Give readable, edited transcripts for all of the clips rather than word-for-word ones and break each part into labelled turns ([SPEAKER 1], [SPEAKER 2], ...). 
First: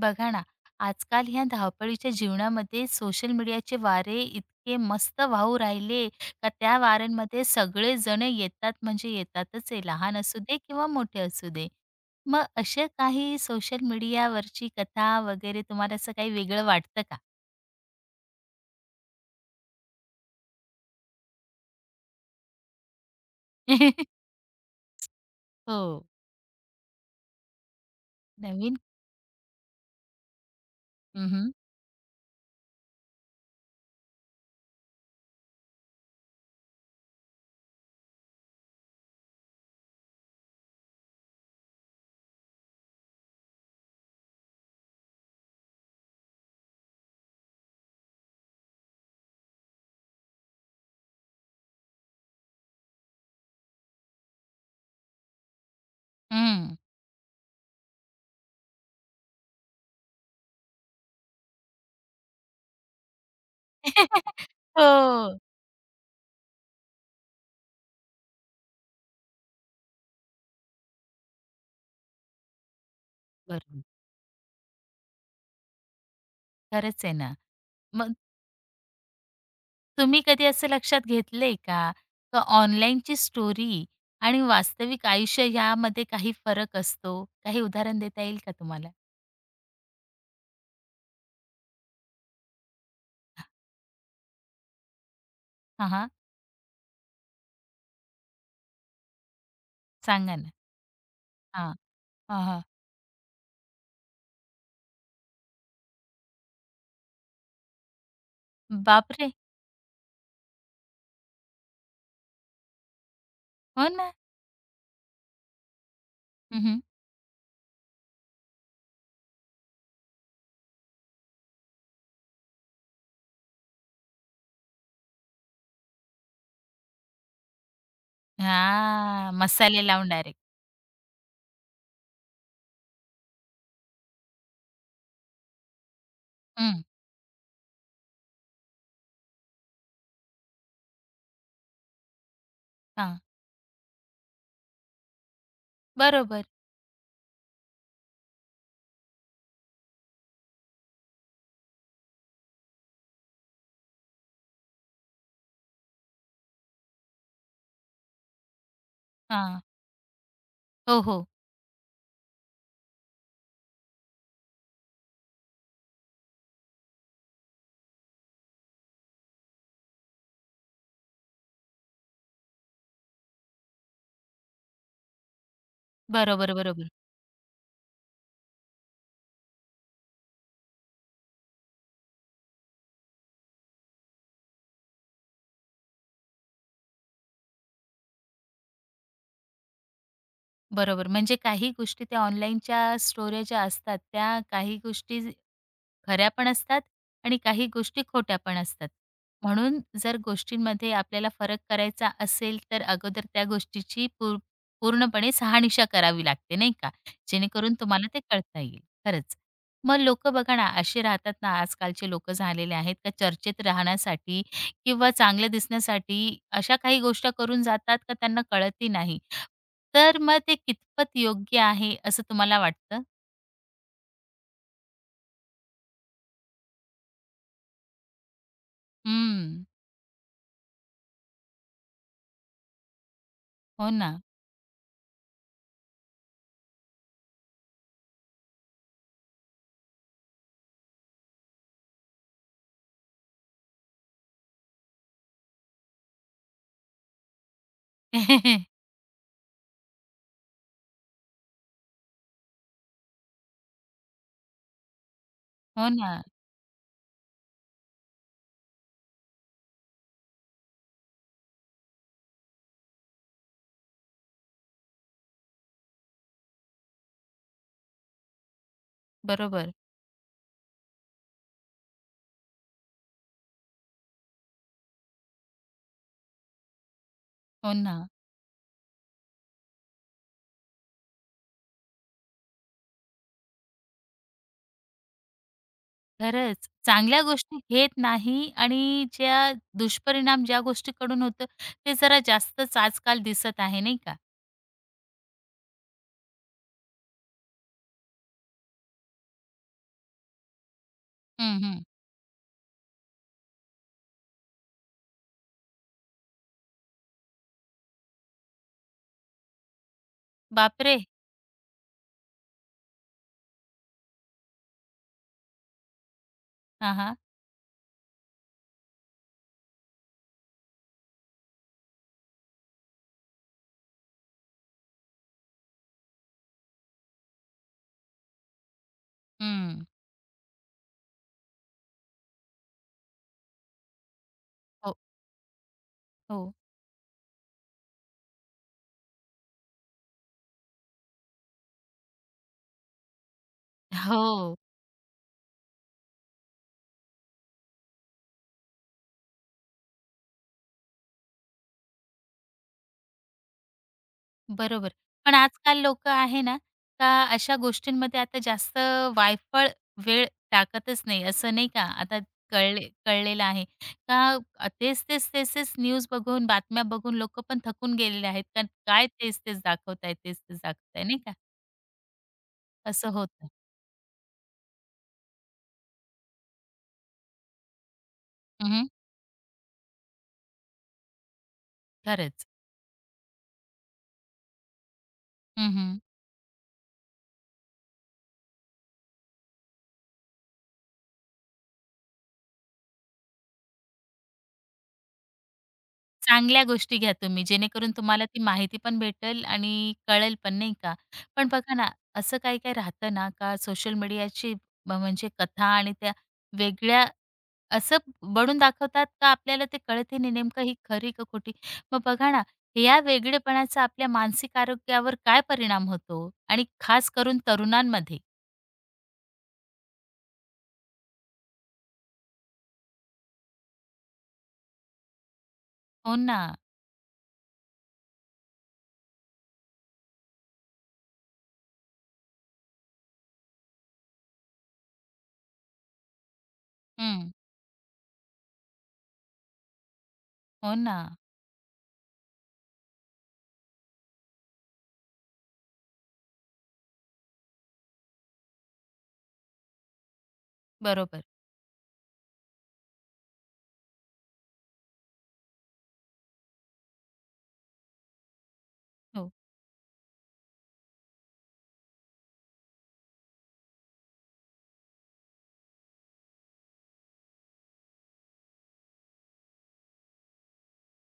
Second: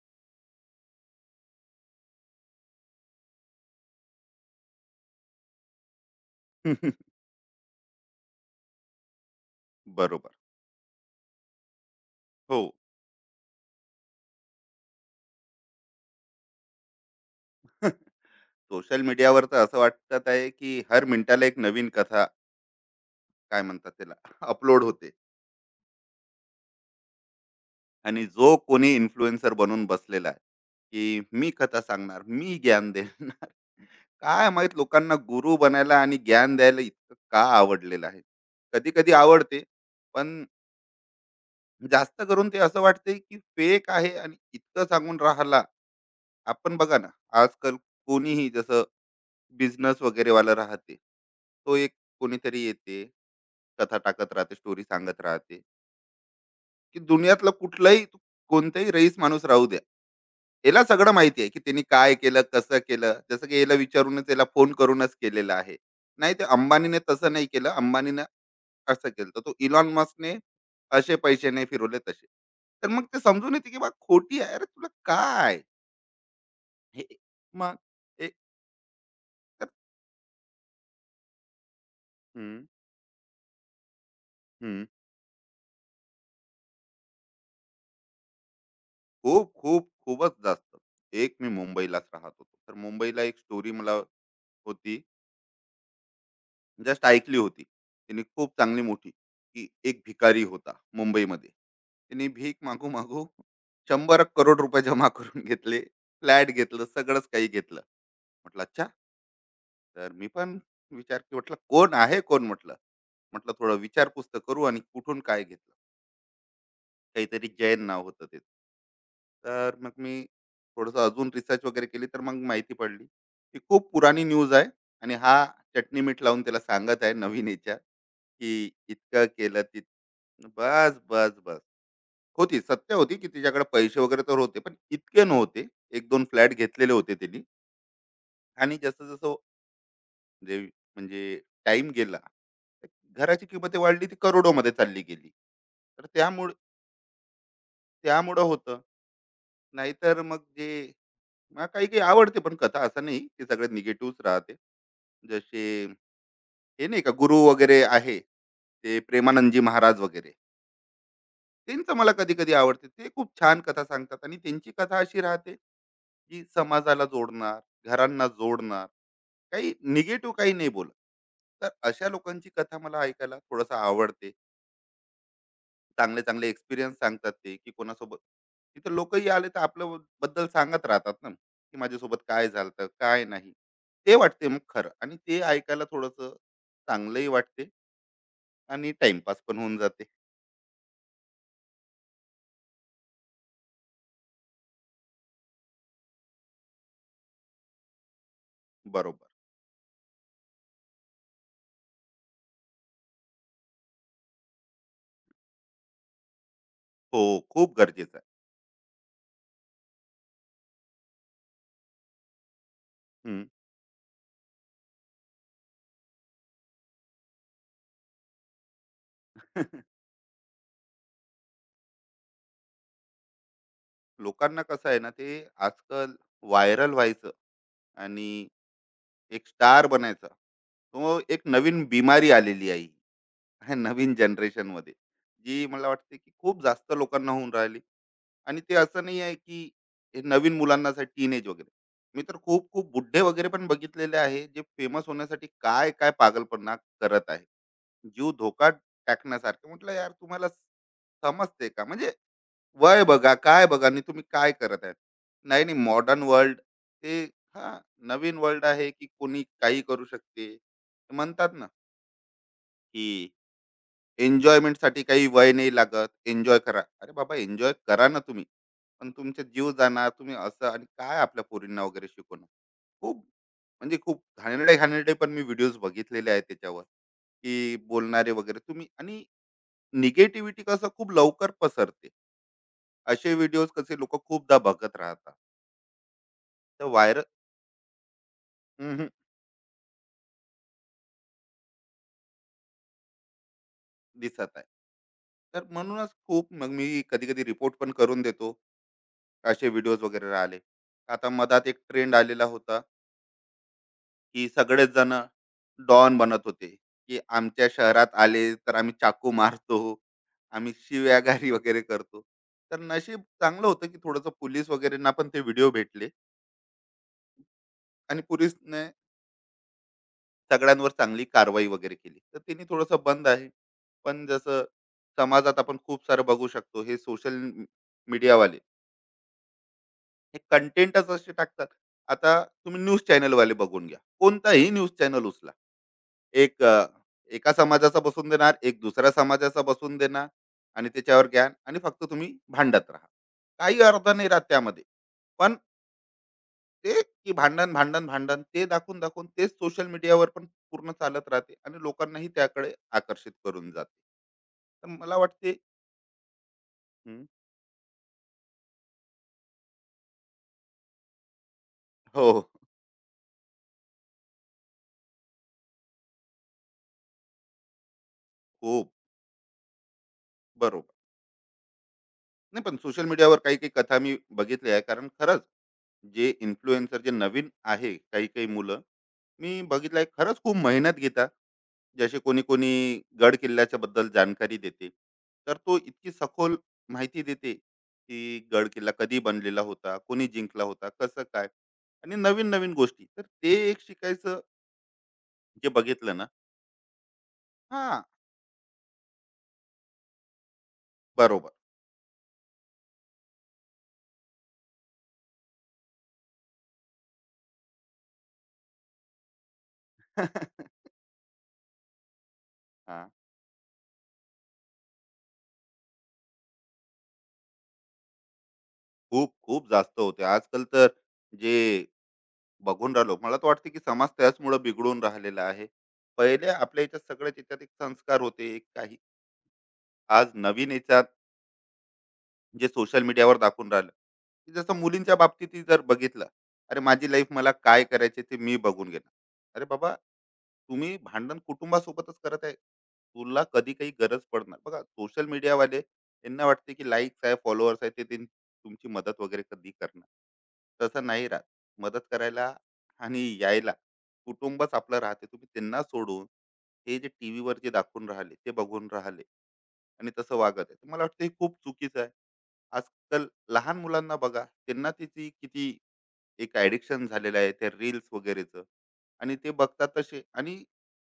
[SPEAKER 1] बघा ना, आजकाल ह्या धावपळीच्या जीवनामध्ये सोशल मीडियाचे वारे इतके मस्त वाहू राहिले का त्या वाऱ्यांमध्ये सगळेजण येतात म्हणजे येतातच आहे. लहान
[SPEAKER 2] बरोबर.
[SPEAKER 1] असू दे किंवा मोठे असू दे. मग
[SPEAKER 2] हो.
[SPEAKER 1] अशा काही सोशल मीडियावरची कथा वगैरे तुम्हाला असं काही वेगळं वाटतं का?
[SPEAKER 2] सोशल मीडियावर तर असं वाटत आहे की हर मिनिटाला एक नवीन कथा काय म्हणतात त्याला अपलोड होते.
[SPEAKER 1] हो.
[SPEAKER 2] आणि जो
[SPEAKER 1] नवीन.
[SPEAKER 2] कोणी इन्फ्लुएन्सर बनून बसलेला आहे की
[SPEAKER 1] हं,
[SPEAKER 2] मी
[SPEAKER 1] हं.
[SPEAKER 2] कथा सांगणार, मी ज्ञान देणार. काय माहित लोकांना गुरु बनायला आणि ज्ञान द्यायला इतकं का आवडलेलं आहे. कधी कधी आवडते, पण जास्त करून ते असं वाटते की फेक आहे आणि इतकं सांगून राहिला. आपण बघा ना, आजकाल कोणीही जसं बिझनेस वगैरे वाला राहते. तो एक कोणीतरी येते, कथा टाकत राहते, स्टोरी सांगत राहते, की दुनियातला कुठलाही कोणताही रईस माणूस राहू द्या. याला सगळं माहिती आहे, की त्यांनी काय केलं, कसं केलं. जसं की याला विचारूनच, याला फोन करूनच
[SPEAKER 1] हो.
[SPEAKER 2] केलेलं आहे. नाही ते अंबानीने तसं नाही केलं, अंबानीने असं केलं. तर तो इलॉन मस्कने असे पैसे नाही फिरवले तसे. तर मग ते समजून येते, की
[SPEAKER 1] बरोबर.
[SPEAKER 2] बा खोटी आहे. अरे तुला काय? हे,
[SPEAKER 1] खरंच आहे ना.
[SPEAKER 2] मग
[SPEAKER 1] मग
[SPEAKER 2] एक, तर
[SPEAKER 1] तुम्ही कधी असं लक्षात घेतलंय का, का
[SPEAKER 2] हं,
[SPEAKER 1] ऑनलाईनची स्टोरी आणि
[SPEAKER 2] हं.
[SPEAKER 1] वास्तविक आयुष्य यामध्ये काही फरक असतो? काही उदाहरण देता येईल का तुम्हाला?
[SPEAKER 2] खूप खूप खूपच जास्त. एक मी मुंबईलाच राहत होतो. तर मुंबईला एक स्टोरी मला होती,
[SPEAKER 1] हां, हां.
[SPEAKER 2] जस्ट ऐकली होती. तिने खूप चांगली मोठी, की एक
[SPEAKER 1] सांगा
[SPEAKER 2] भिकारी
[SPEAKER 1] ना.
[SPEAKER 2] होता मुंबईमध्ये.
[SPEAKER 1] हां,
[SPEAKER 2] त्याने
[SPEAKER 1] हां,
[SPEAKER 2] भीक
[SPEAKER 1] हां.
[SPEAKER 2] मागू-मागू 100 करोड रुपये जमा करून घेतले. फ्लॅट घेतलं, सगळंच काही घेतलं. म्हटलं, "अच्छा."
[SPEAKER 1] बापरे!
[SPEAKER 2] तर मी पण विचार की म्हटलं, "कोण आहे कोण?" म्हटलं. म्हटलं, "थोडं
[SPEAKER 1] हो ना.
[SPEAKER 2] विचारपूस तर करू आणि कुठून काय घेतलं?"
[SPEAKER 1] हं, हं.
[SPEAKER 2] काहीतरी जैन नाव होतं ते. तर मग मी थोडंसं अजून रिसर्च वगैरे केली, तर मग माहिती पडली, की खूप पुराणी न्यूज आहे आणि हा चटणी-मीठ लावून त्याला सांगत आहे नवीन याच्यात, की इतकं केलं तित
[SPEAKER 1] मसाले लावून डायरेक्ट.
[SPEAKER 2] बस. होती सत्य होती, की तिच्याकडे पैसे वगैरे तर होते, पण इतके नव्हते. 1, 2 फ्लॅट
[SPEAKER 1] हं,
[SPEAKER 2] घेतलेले होते तिनी आणि जसं-जसं जे म्हणजे टाईम गेला,
[SPEAKER 1] हां.
[SPEAKER 2] घराची किंमत वाढली, ती करोडोमध्ये चालली गेली. तर
[SPEAKER 1] बरोबर.
[SPEAKER 2] त्यामुळं त्यामुळं होतं. नाहीतर मग जे मला काही काही आवडते, पण कथा असं नाही की सगळे निगेटिव्हच राहते. जसे हे नाही का गुरु वगैरे आहे, ते प्रेमानंदजी
[SPEAKER 1] हां.
[SPEAKER 2] महाराज वगैरे.
[SPEAKER 1] हो, हो.
[SPEAKER 2] त्यांचं मला कधी-कधी आवडते. ते खूप छान कथा सांगतात आणि त्यांची कथा अशी राहते, की समाजाला जोडणार, घरांना जोडणार, काही निगेटिव्ह काही नाही बोलत. तर अशा लोकांची कथा मला ऐकायला थोडंसं आवडते. चांगले चांगले
[SPEAKER 1] बरोबर, बरोबर.
[SPEAKER 2] एक्सपिरियन्स सांगतात ते की कोणासोबत तिथे लोकही आले तर आपलं बद्दल सांगत राहतात ना, की माझ्यासोबत काय झालं काय नाही, ते वाटते मग खरं आणि ते ऐकायला थोडंसं चांगलंही वाटते आणि टाइमपास पण होऊन जाते.
[SPEAKER 1] बरोबर. म्हणजे काही गोष्टी त्या ऑनलाईनच्या स्टोऱ्या ज्या असतात, त्या काही गोष्टी खऱ्या पण असतात आणि काही गोष्टी खोट्या पण असतात.
[SPEAKER 2] बरोबर.
[SPEAKER 1] म्हणून जर गोष्टींमध्ये आपल्याला फरक करायचा असेल, तर अगोदर त्या गोष्टीची पूर्णपणे शहानिशा करावी लागते, नाही का?
[SPEAKER 2] हो, खूप
[SPEAKER 1] जेणेकरून तुम्हाला
[SPEAKER 2] गरजेचं
[SPEAKER 1] ते कळता येईल. खरंच. मग लोकं बघा ना, असे राहतात ना आजकालचे लोकं झालेले आहेत का
[SPEAKER 2] आहे. हम्म.
[SPEAKER 1] चर्चेत राहण्यासाठी किंवा चांगलं दिसण्यासाठी अशा काही गोष्टी करून जातात का त्यांना कळतही नाही. तर मग ते कितपत योग्य आहे असं तुम्हाला वाटतं?
[SPEAKER 2] लोकांना कसं आहे ना, ते आजकाल व्हायरल व्हायचं आणि एक
[SPEAKER 1] हं.
[SPEAKER 2] स्टार बनायचा, तो एक नवीन बिमारी आलेली आहे ह्या
[SPEAKER 1] हो ना.
[SPEAKER 2] नवीन जनरेशन मध्ये, जी मला वाटते की खूप जास्त लोकांना होऊन राहिली. आणि ते असं नाही आहे की हे नवीन मुलांनासाठी टीनेज वगैरे. मी तर खूप खूप बुड्ढे वगैरे पण बघितलेले आहे, जे फेमस होण्यासाठी काय काय पागलपणा करत आहे, जीव धोका टाकण्यासारखं. म्हटलं यार तुम्हाला समजते का, म्हणजे वय बघा काय बघा आणि तुम्ही काय करत आहे. नाही नाही,
[SPEAKER 1] हो ना.
[SPEAKER 2] मॉडर्न वर्ल्ड, ते, हा नवीन वर्ल्ड आहे की कोणी काही करू शकते. म्हणतात ना की एन्जॉयमेंट साठी काही वय नाही लागत, एन्जॉय करा. अरे बाबा, एन्जॉय करा ना तुम्ही, पण तुमचे जीव
[SPEAKER 1] बरोबर.
[SPEAKER 2] जाणार तुम्ही असं, आणि काय आपल्या पोरींना वगैरे शिकवणार. खूप म्हणजे खूप घाणेरडे घाणेरडे पण मी व्हिडिओज बघितलेले आहेत त्याच्यावर,
[SPEAKER 1] हो
[SPEAKER 2] की
[SPEAKER 1] ना.
[SPEAKER 2] बोलणारे वगैरे तुम्ही, आणि निगेटिव्हिटी कसं खूप लवकर पसरते, असे व्हिडिओज कसे लोक खूपदा बघत राहतात.
[SPEAKER 1] खरंच.
[SPEAKER 2] तर
[SPEAKER 1] चांगल्या
[SPEAKER 2] व्हायरल,
[SPEAKER 1] गोष्टी घेत नाही आणि ज्या दुष्परिणाम ज्या गोष्टीकडून होतं, ते जरा जास्तच आजकाल दिसत आहे, नाही का?
[SPEAKER 2] दिसत आहे. तर म्हणूनच खूप, मग मी कधी कधी रिपोर्ट पण करून देतो असे व्हिडिओज वगैरे राहिले. आता
[SPEAKER 1] हं,
[SPEAKER 2] मधात एक
[SPEAKER 1] हं.
[SPEAKER 2] ट्रेंड आलेला होता, की सगळेच जण डॉन बनत होते की आमच्या शहरात आले तर आम्ही चाकू मारतो, आम्ही
[SPEAKER 1] बापरे!
[SPEAKER 2] शिव्यागारी वगैरे करतो. तर नशीब चांगलं होतं की थोडंसं पोलीस वगैरेंना पण ते व्हिडिओ भेटले
[SPEAKER 1] हां, हां.
[SPEAKER 2] आणि पोलीसने सगळ्यांवर चांगली कारवाई वगैरे केली, तर त्यांनी थोडंसं बंद आहे. पण जसं समाजात आपण खूप सारं बघू शकतो, हे सोशल मीडियावाले
[SPEAKER 1] हं.
[SPEAKER 2] हे कंटेंटच असे टाकतात. आता तुम्ही न्यूज चॅनलवाले बघून घ्या, कोणताही न्यूज
[SPEAKER 1] हो,
[SPEAKER 2] चॅनल उचला.
[SPEAKER 1] हो.
[SPEAKER 2] एक अ, एका समाजाचा बसून देणार, एक दुसऱ्या समाजाचा बसून देणार आणि त्याच्यावर ज्ञान, आणि फक्त तुम्ही भांडत राहा. काही अर्थ नाही राहत
[SPEAKER 1] हो.
[SPEAKER 2] त्यामध्ये. पण ते की भांडण, भांडण, भांडण, ते दाखवून-दाखवून तेच सोशल मीडियावर पण पूर्ण चालत राहते आणि लोकांनाही त्याकडे आकर्षित करून जाते.
[SPEAKER 1] बरोबर.
[SPEAKER 2] तर मला
[SPEAKER 1] पण
[SPEAKER 2] वाटते.
[SPEAKER 1] आजकाल लोकं आहे ना, का
[SPEAKER 2] हं.
[SPEAKER 1] अशा गोष्टींमध्ये आता जास्त वायफळ वेळ टाकतच नाही, असं नाही का? आता
[SPEAKER 2] हो, हो.
[SPEAKER 1] कळलेलं आहे का तेच, तेच, तेच, तेच न्यूज बघून, बातम्या बघून लोकं पण थकून गेलेले आहेत. कारण
[SPEAKER 2] खूप.
[SPEAKER 1] काय तेच, तेच दाखवताय, तेच, तेच
[SPEAKER 2] बरोबर.
[SPEAKER 1] दाखवताय, नाही का?
[SPEAKER 2] नाही पण सोशल
[SPEAKER 1] असं
[SPEAKER 2] मीडियावर
[SPEAKER 1] होतं.
[SPEAKER 2] काही-काही कथा मी बघितली आहे, कारण खरंच जे इन्फ्लुएन्सर जे नवीन आहे काही-काही मुलं,
[SPEAKER 1] हं,
[SPEAKER 2] मी बघितलं आहे खरंच खूप मेहनत घेतात. जसे कोणी
[SPEAKER 1] खरंच.
[SPEAKER 2] कोणी गड किल्ल्याच्या बद्दल जानकारी देते, तर तो
[SPEAKER 1] हं,
[SPEAKER 2] इतकी सखोल माहिती देते की गड किल्ला कधी बनलेला होता, कोणी जिंकला होता, कसं काय, आणि नवीन नवीन गोष्टी, तर ते एक शिकायचं जे बघितलं ना.
[SPEAKER 1] चांगल्या गोष्टी घ्या तुम्ही,
[SPEAKER 2] हा,
[SPEAKER 1] जेणेकरून तुम्हाला ती माहिती पण भेटेल आणि कळेल पण नाही का. पण
[SPEAKER 2] बरोबर.
[SPEAKER 1] बघा ना, असं काही-काही राहतं ना, का सोशल मीडियाची म्हणजे कथा आणि त्या वेगळ्या असं बनवून दाखवतात का आपल्याला ते कळतही नाही नेमकं ही खरी का खोटी. मग बघा ना,
[SPEAKER 2] हा,
[SPEAKER 1] या वेगळेपणाचा आपल्या मानसिक आरोग्यावर काय परिणाम होतो आणि खास करून तरुणांमध्ये?
[SPEAKER 2] खूप खूप जास्त होते आजकाल तर. जे बघून राहिलो, मला तर वाटतं की समाज त्याचमुळे बिघडून राहिलेला आहे.
[SPEAKER 1] हो ना.
[SPEAKER 2] पहिले आपल्या याच्यात सगळ्याच याच्यात एक संस्कार होते, एक काही. आज नवीन याच्यात जे सोशल मीडियावर दाखवून राहिलं, की जसं मुलींच्या बाबतीत जर बघितलं, अरे माझी
[SPEAKER 1] हं.
[SPEAKER 2] लाईफ मला काय करायचे ते मी बघून घेणार. अरे बाबा
[SPEAKER 1] हो
[SPEAKER 2] तुम्ही
[SPEAKER 1] ना.
[SPEAKER 2] भांडण कुटुंबासोबतच करत आहे, तुला कधी काही गरज पडणार बघा, सोशल मीडियावाले यांना वाटते की लाईक्स आहे, फॉलोअर्स आहे, ते तुमची मदत वगैरे कधी करणार, तसं
[SPEAKER 1] बरोबर.
[SPEAKER 2] नाही राहत. मदत करायला आणि यायला कुटुंबच आपलं राहते, तुम्ही त्यांना सोडून हे जे टी व्हीवर जे दाखवून राहिले ते बघून राहिले
[SPEAKER 1] हो.
[SPEAKER 2] आणि तसं वागत आहे, तर मला वाटतं हे खूप चुकीचं आहे. आजकाल लहान मुलांना बघा, त्यांना त्याची किती एक ऍडिक्शन झालेलं आहे त्या रील्स वगैरेचं, आणि ते बघतात तसे आणि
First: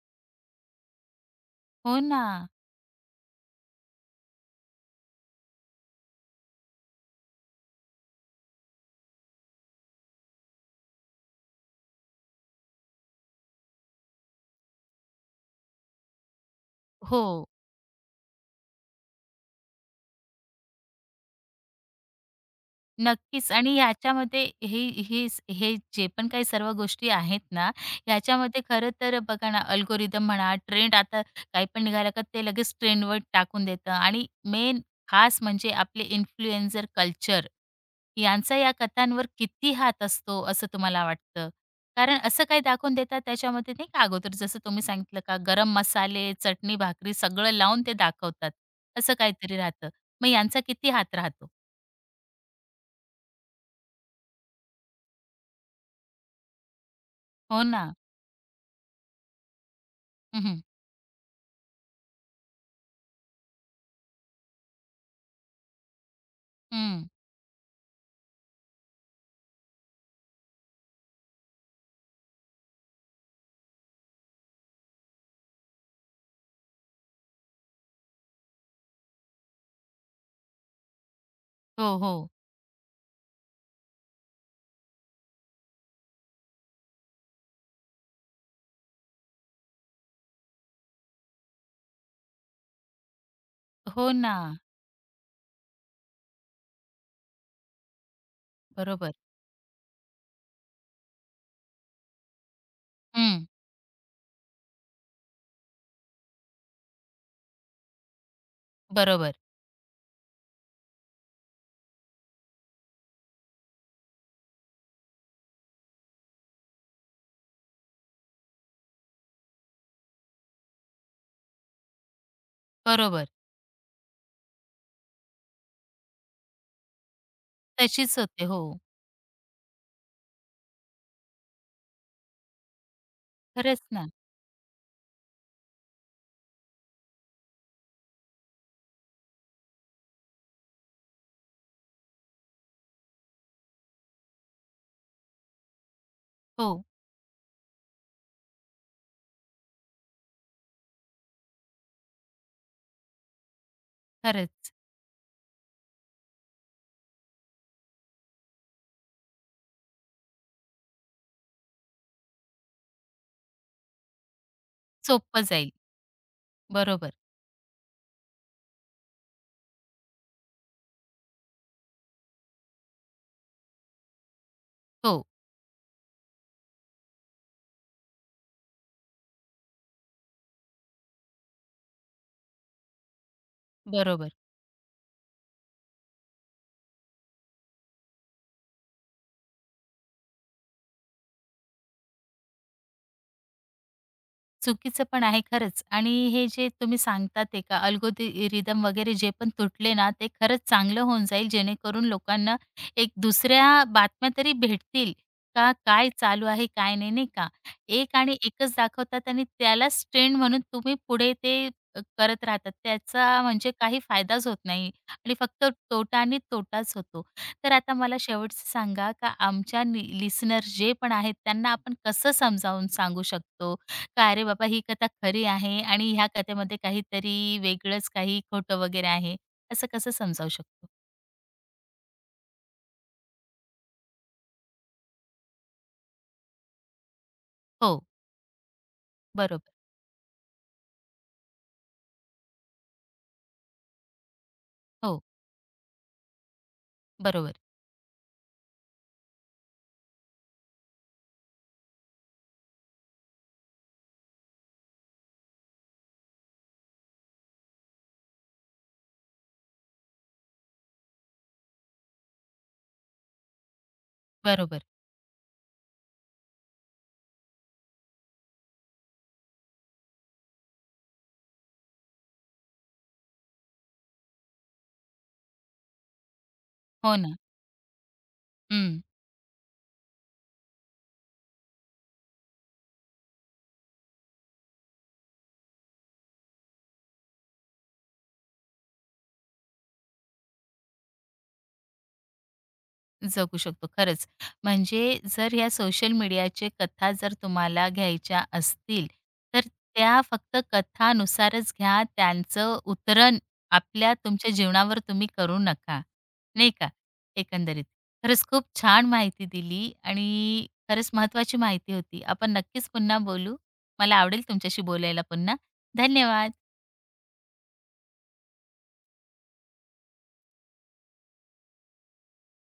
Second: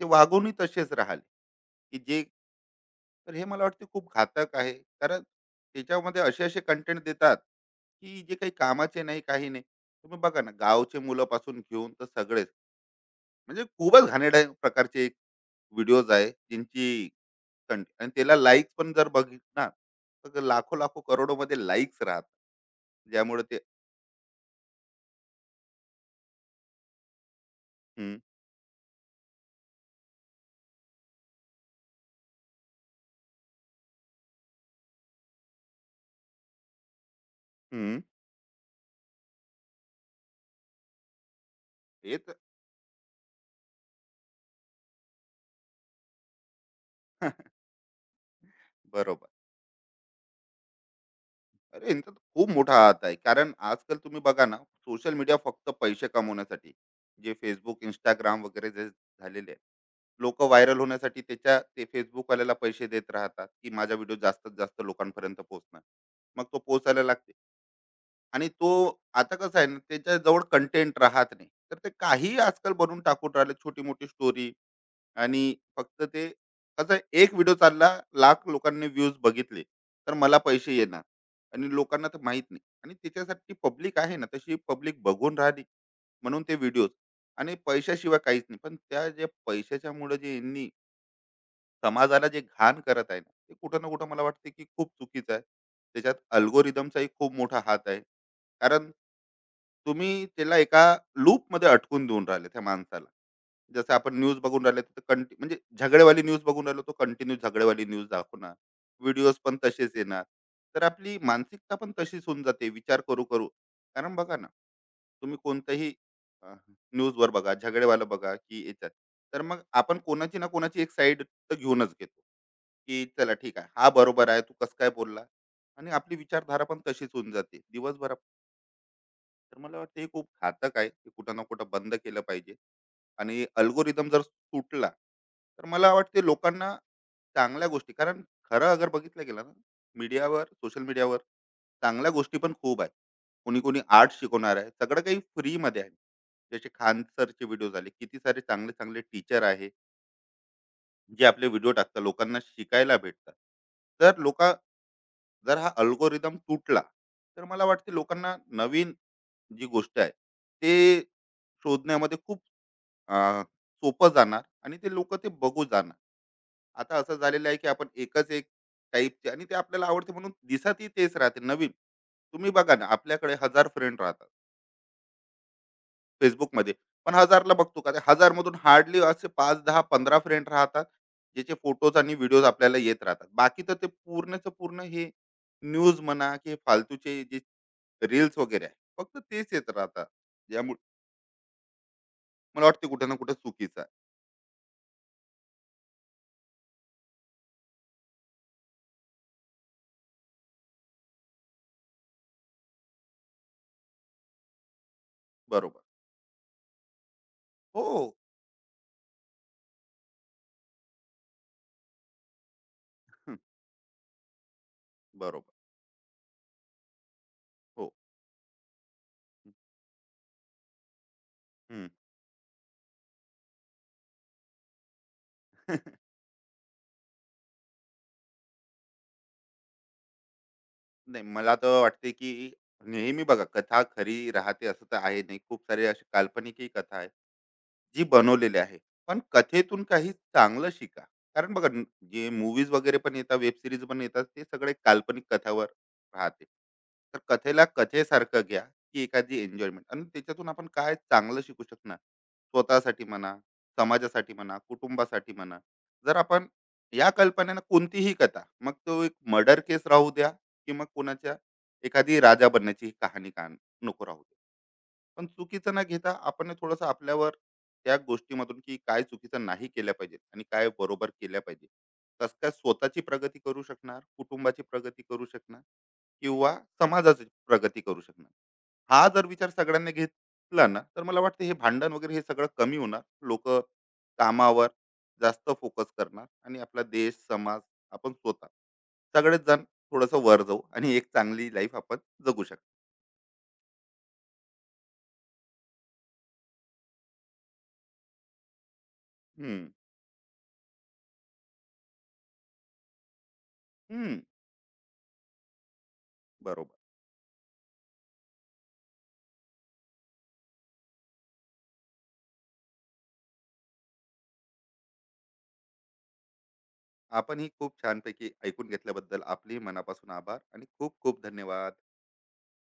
[SPEAKER 2] ते वागूनही तसेच राहिले
[SPEAKER 1] हो
[SPEAKER 2] की
[SPEAKER 1] ना.
[SPEAKER 2] जे. तर हे मला वाटते खूप घातक आहे, कारण त्याच्यामध्ये असे असे कंटेंट देतात की जे काही कामाचे नाही, काही नाही. तुम्ही बघा ना, गावचे मुलं पासून घेऊन तर सगळेच म्हणजे खूपच घाणेरड्या प्रकारचे एक व्हिडिओज आहे ज्यांची
[SPEAKER 1] हो.
[SPEAKER 2] कंटेंट, आणि त्याला लाईक्स पण जर बघितणार, तर लाखो लाखो करोडो मध्ये लाईक्स राहतात, ज्यामुळे
[SPEAKER 1] नक्कीच
[SPEAKER 2] ते
[SPEAKER 1] आणि ह्याच्यामध्ये हे हे स- हे जे पण काही सर्व गोष्टी आहेत ना
[SPEAKER 2] हं,
[SPEAKER 1] ह्याच्यामध्ये खरं तर बघा ना अल्गोरिदम म्हणा ट्रेंड आता काही पण निघालं का ते लगेच ट्रेंडवर टाकून देतं आणि मेन खास म्हणजे आपले इन्फ्लुएन्झर कल्चर
[SPEAKER 2] हं,
[SPEAKER 1] यांचा या कथांवर किती हात असतो असं तुम्हाला वाटतं कारण
[SPEAKER 2] तेच.
[SPEAKER 1] असं काही दाखवून देतात त्याच्यामध्ये नाही का अगोदर जसं तुम्ही सांगितलं का गरम मसाले चटणी भाकरी सगळं लावून ते दाखवतात असं
[SPEAKER 2] बरोबर.
[SPEAKER 1] काहीतरी राहतं मग यांचा किती हात राहतो
[SPEAKER 2] अरे, यांचा तर खूप मोठा हात आहे. कारण आजकाल तुम्ही बघा ना, सोशल मीडिया फक्त पैसे कमवण्यासाठी, जे
[SPEAKER 1] हो
[SPEAKER 2] Facebook,
[SPEAKER 1] ना.
[SPEAKER 2] Instagram वगैरे जे झालेले आहेत. लोकं
[SPEAKER 1] उम्हम.
[SPEAKER 2] व्हायरल होण्यासाठी त्याच्या ते Facebookवाल्याला पैसे देत राहतात, की माझा व्हिडिओ जास्तीत जास्त लोकांपर्यंत पोहोचणार. मग तो पोहोचायला
[SPEAKER 1] हं.
[SPEAKER 2] लागते आणि तो आता कसं आहे ना, त्याच्याजवळ कंटेंट राहत नाही. तर ते काहीही आजकाल बनवून टाकून राहिले, छोटी-मोठी स्टोरी, आणि फक्त ते असं एक व्हिडिओ चालला, लाख लोकांनी व्ह्यूज बघितले, तर मला पैसे येणार. आणि
[SPEAKER 1] हो,
[SPEAKER 2] लोकांना तर
[SPEAKER 1] हो.
[SPEAKER 2] माहीत नाही आणि त्याच्यासाठी पब्लिक आहे ना, तशी पब्लिक बघून राहिली म्हणून ते व्हिडिओज. आणि पैशाशिवाय काहीच नाही, पण त्या ज्या पैशाच्यामुळे जे यांनी समाजाला जे घाण करत आहे ना, ते कुठं ना कुठं
[SPEAKER 1] हो
[SPEAKER 2] मला
[SPEAKER 1] ना.
[SPEAKER 2] वाटते की खूप चुकीचं आहे. त्याच्यात अल्गोरिदमचाही खूप मोठा हात आहे, कारण
[SPEAKER 1] बरोबर.
[SPEAKER 2] तुम्ही त्याला एका लूपमध्ये अटकून देऊन राहिले त्या माणसाला.
[SPEAKER 1] हं.
[SPEAKER 2] जसं आपण न्यूज बघून राहिले, तर कंटि म्हणजे झगडेवाली न्यूज बघून राहिलो, तो कंटिन्यू झगडेवाली न्यूज दाखवणार,
[SPEAKER 1] बरोबर,
[SPEAKER 2] व्हिडिओज पण तसेच येणार. तर आपली मानसिकता पण तशीच होऊन जाते, विचार करू करू. कारण बघा ना, तुम्ही कोणत्याही न्यूजवर बघा, झगडेवालं बघा की याच्यात, तर मग आपण कोणाची ना कोणाची एक साईड तर घेऊनच घेतो, की
[SPEAKER 1] बरोबर.
[SPEAKER 2] चला ठीक आहे, हा बरोबर आहे, तू कसं काय बोलला. आणि आपली विचारधारा पण तशीच होऊन जाते दिवसभर
[SPEAKER 1] तशीच होते. हो.
[SPEAKER 2] तर मला वाटतं हे खूप घातक आहे, हे कुठं ना कुठं बंद केलं पाहिजे. आणि
[SPEAKER 1] खरंच ना.
[SPEAKER 2] अल्गोरिदम जर सुटला, तर मला वाटते लोकांना चांगल्या गोष्टी, कारण खरं अगर बघितलं गेलं ना, मीडियावर सोशल मीडियावर चांगल्या गोष्टी पण खूप आहे. कोणी कोणी आर्ट शिकवणार आहे, सगळं काही फ्रीमध्ये आहे. जसे
[SPEAKER 1] हो,
[SPEAKER 2] खान सरचे व्हिडिओ झाले, किती सारे चांगले चांगले टीचर आहे जे आपले व्हिडिओ टाकतात, लोकांना शिकायला भेटतात. तर लोक,
[SPEAKER 1] खरंच.
[SPEAKER 2] जर हा अल्गोरिदम तुटला, तर मला वाटते लोकांना नवीन जी गोष्ट आहे ते शोधण्यामध्ये खूप सोपं जाणार आणि ते लोक ते
[SPEAKER 1] सोपं
[SPEAKER 2] बघू
[SPEAKER 1] जाईल.
[SPEAKER 2] जाणार. आता
[SPEAKER 1] बरोबर.
[SPEAKER 2] असं झालेलं आहे की आपण एकच एक टाईपचे, आणि ते आपल्याला आवडते म्हणून दिसतही तेच राहते नवीन. तुम्ही बघा ना, आपल्याकडे हजार फ्रेंड राहतात
[SPEAKER 1] हो,
[SPEAKER 2] Facebookमध्ये. पण हजारला बघतो का, ते हजारमधून हार्डली असे 5, 10, 15 फ्रेंड राहतात, ज्याचे फोटोज आणि व्हिडिओज आपल्याला येत राहतात. बाकी तर ते
[SPEAKER 1] बरोबर.
[SPEAKER 2] पूर्णचं पूर्ण हे न्यूज म्हणा की हे फालतूचे जे रील्स वगैरे आहे, फक्त तेच येत राहतात. ज्यामुळे मला वाटते कुठे ना कुठे चुकीचं आहे.
[SPEAKER 1] चुकीचं पण आहे खरंच आणि हे जे तुम्ही सांगता ते का रिदम वगैरे जे पण तुटले ना ते खरंच चांगलं होऊन जाईल जेणेकरून लोकांना एक दुसऱ्या बातम्या तरी भेटतील का
[SPEAKER 2] बरोबर.
[SPEAKER 1] काय चालू आहे काय नाही नाही का एक
[SPEAKER 2] हो.
[SPEAKER 1] आणि एकच दाखवतात आणि त्यालाच ट्रेंड म्हणून तुम्ही पुढे ते करत राहतात
[SPEAKER 2] हं,
[SPEAKER 1] त्याचा म्हणजे काही फायदाच होत नाही आणि
[SPEAKER 2] बरोबर.
[SPEAKER 1] फक्त तोटा आणि तोटाच होतो तर
[SPEAKER 2] हो.
[SPEAKER 1] आता मला शेवटचं सांगा का आमच्या लिसनर जे पण आहेत त्यांना
[SPEAKER 2] हं.
[SPEAKER 1] आपण कसं समजावून सांगू शकतो का अरे बाबा ही कथा खरी आहे आणि ह्या कथेमध्ये काहीतरी वेगळंच काही खोटं वगैरे आहे, असं कसं समजावू शकतो?
[SPEAKER 2] नाही मला तर वाटते की नेहमी बघा कथा खरी राहते असं तर आहे नाही. खूप सारे असे काल्पनिकही कथा आहे,
[SPEAKER 1] हो,
[SPEAKER 2] जी बनवलेली आहे. पण
[SPEAKER 1] बरोबर.
[SPEAKER 2] कथेतून काही चांगलं शिका. कारण बघा न, जे मूव्हीज वगैरे पण येतात, वेब सीरीज पण येतात, ते सगळे
[SPEAKER 1] हो,
[SPEAKER 2] काल्पनिक कथावर राहते. तर
[SPEAKER 1] बरोबर,
[SPEAKER 2] कथेला कथेसारखं घ्या, की एखादी एन्जॉयमेंट आणि त्याच्यातून आपण काय चांगलं शिकू शकणार. स्वतःसाठी म्हणा, समाजासाठी म्हणा, कुटुंबासाठी म्हणा. जर आपण या कल्पनेनं कोणतीही कथा, मग तो एक मर्डर केस राहू द्या, की मग कोणाच्या एखादी राजा बनण्याची कहाणी का नको, राहू द्या.
[SPEAKER 1] बरोबर.
[SPEAKER 2] पण चुकीचं न घेता आपण थोडस आपल्यावर त्या गोष्टीमधून की काय चुकीचं नाही केल्या पाहिजे आणि काय बरोबर केल्या पाहिजे, कस काय स्वतःची प्रगती करू शकणार, कुटुंबाची प्रगती करू शकणार किंवा
[SPEAKER 1] हो
[SPEAKER 2] समाजाची
[SPEAKER 1] ना.
[SPEAKER 2] प्रगती करू शकणार.
[SPEAKER 1] हं.
[SPEAKER 2] हा जर विचार सगळ्यांनी घेतला ना, तर मला वाटतं हे भांडण वगैरे हे सगळं कमी होणार. लोक कामावर जास्त फोकस करणार आणि आपला देश, समाज, आपण स्वतः, सगळेच जण थोडस वर जाऊ आणि एक चांगली लाईफ आपण जगू शकतो.
[SPEAKER 1] जगू शकतो खरंच. म्हणजे जर ह्या सोशल मीडियाचे कथा जर तुम्हाला घ्यायच्या असतील, तर
[SPEAKER 2] हम्म.
[SPEAKER 1] त्या फक्त कथानुसारच घ्या. त्यांचं उतरण आपल्या
[SPEAKER 2] हम्म.
[SPEAKER 1] तुमच्या जीवनावर तुम्ही करू नका, नाही
[SPEAKER 2] बरोबर.
[SPEAKER 1] का? एकंदरीत. खरंच खूप छान माहिती दिली आणि खरंच महत्त्वाची माहिती होती. आपण नक्कीच पुन्हा बोलू. मला आवडेल तुमच्याशी बोलायला पुन्हा. धन्यवाद.
[SPEAKER 2] आपणही खूप छानपैकी ऐकून घेतल्याबद्दल आपलेही मनापासून आभार आणि खूप खूप धन्यवाद.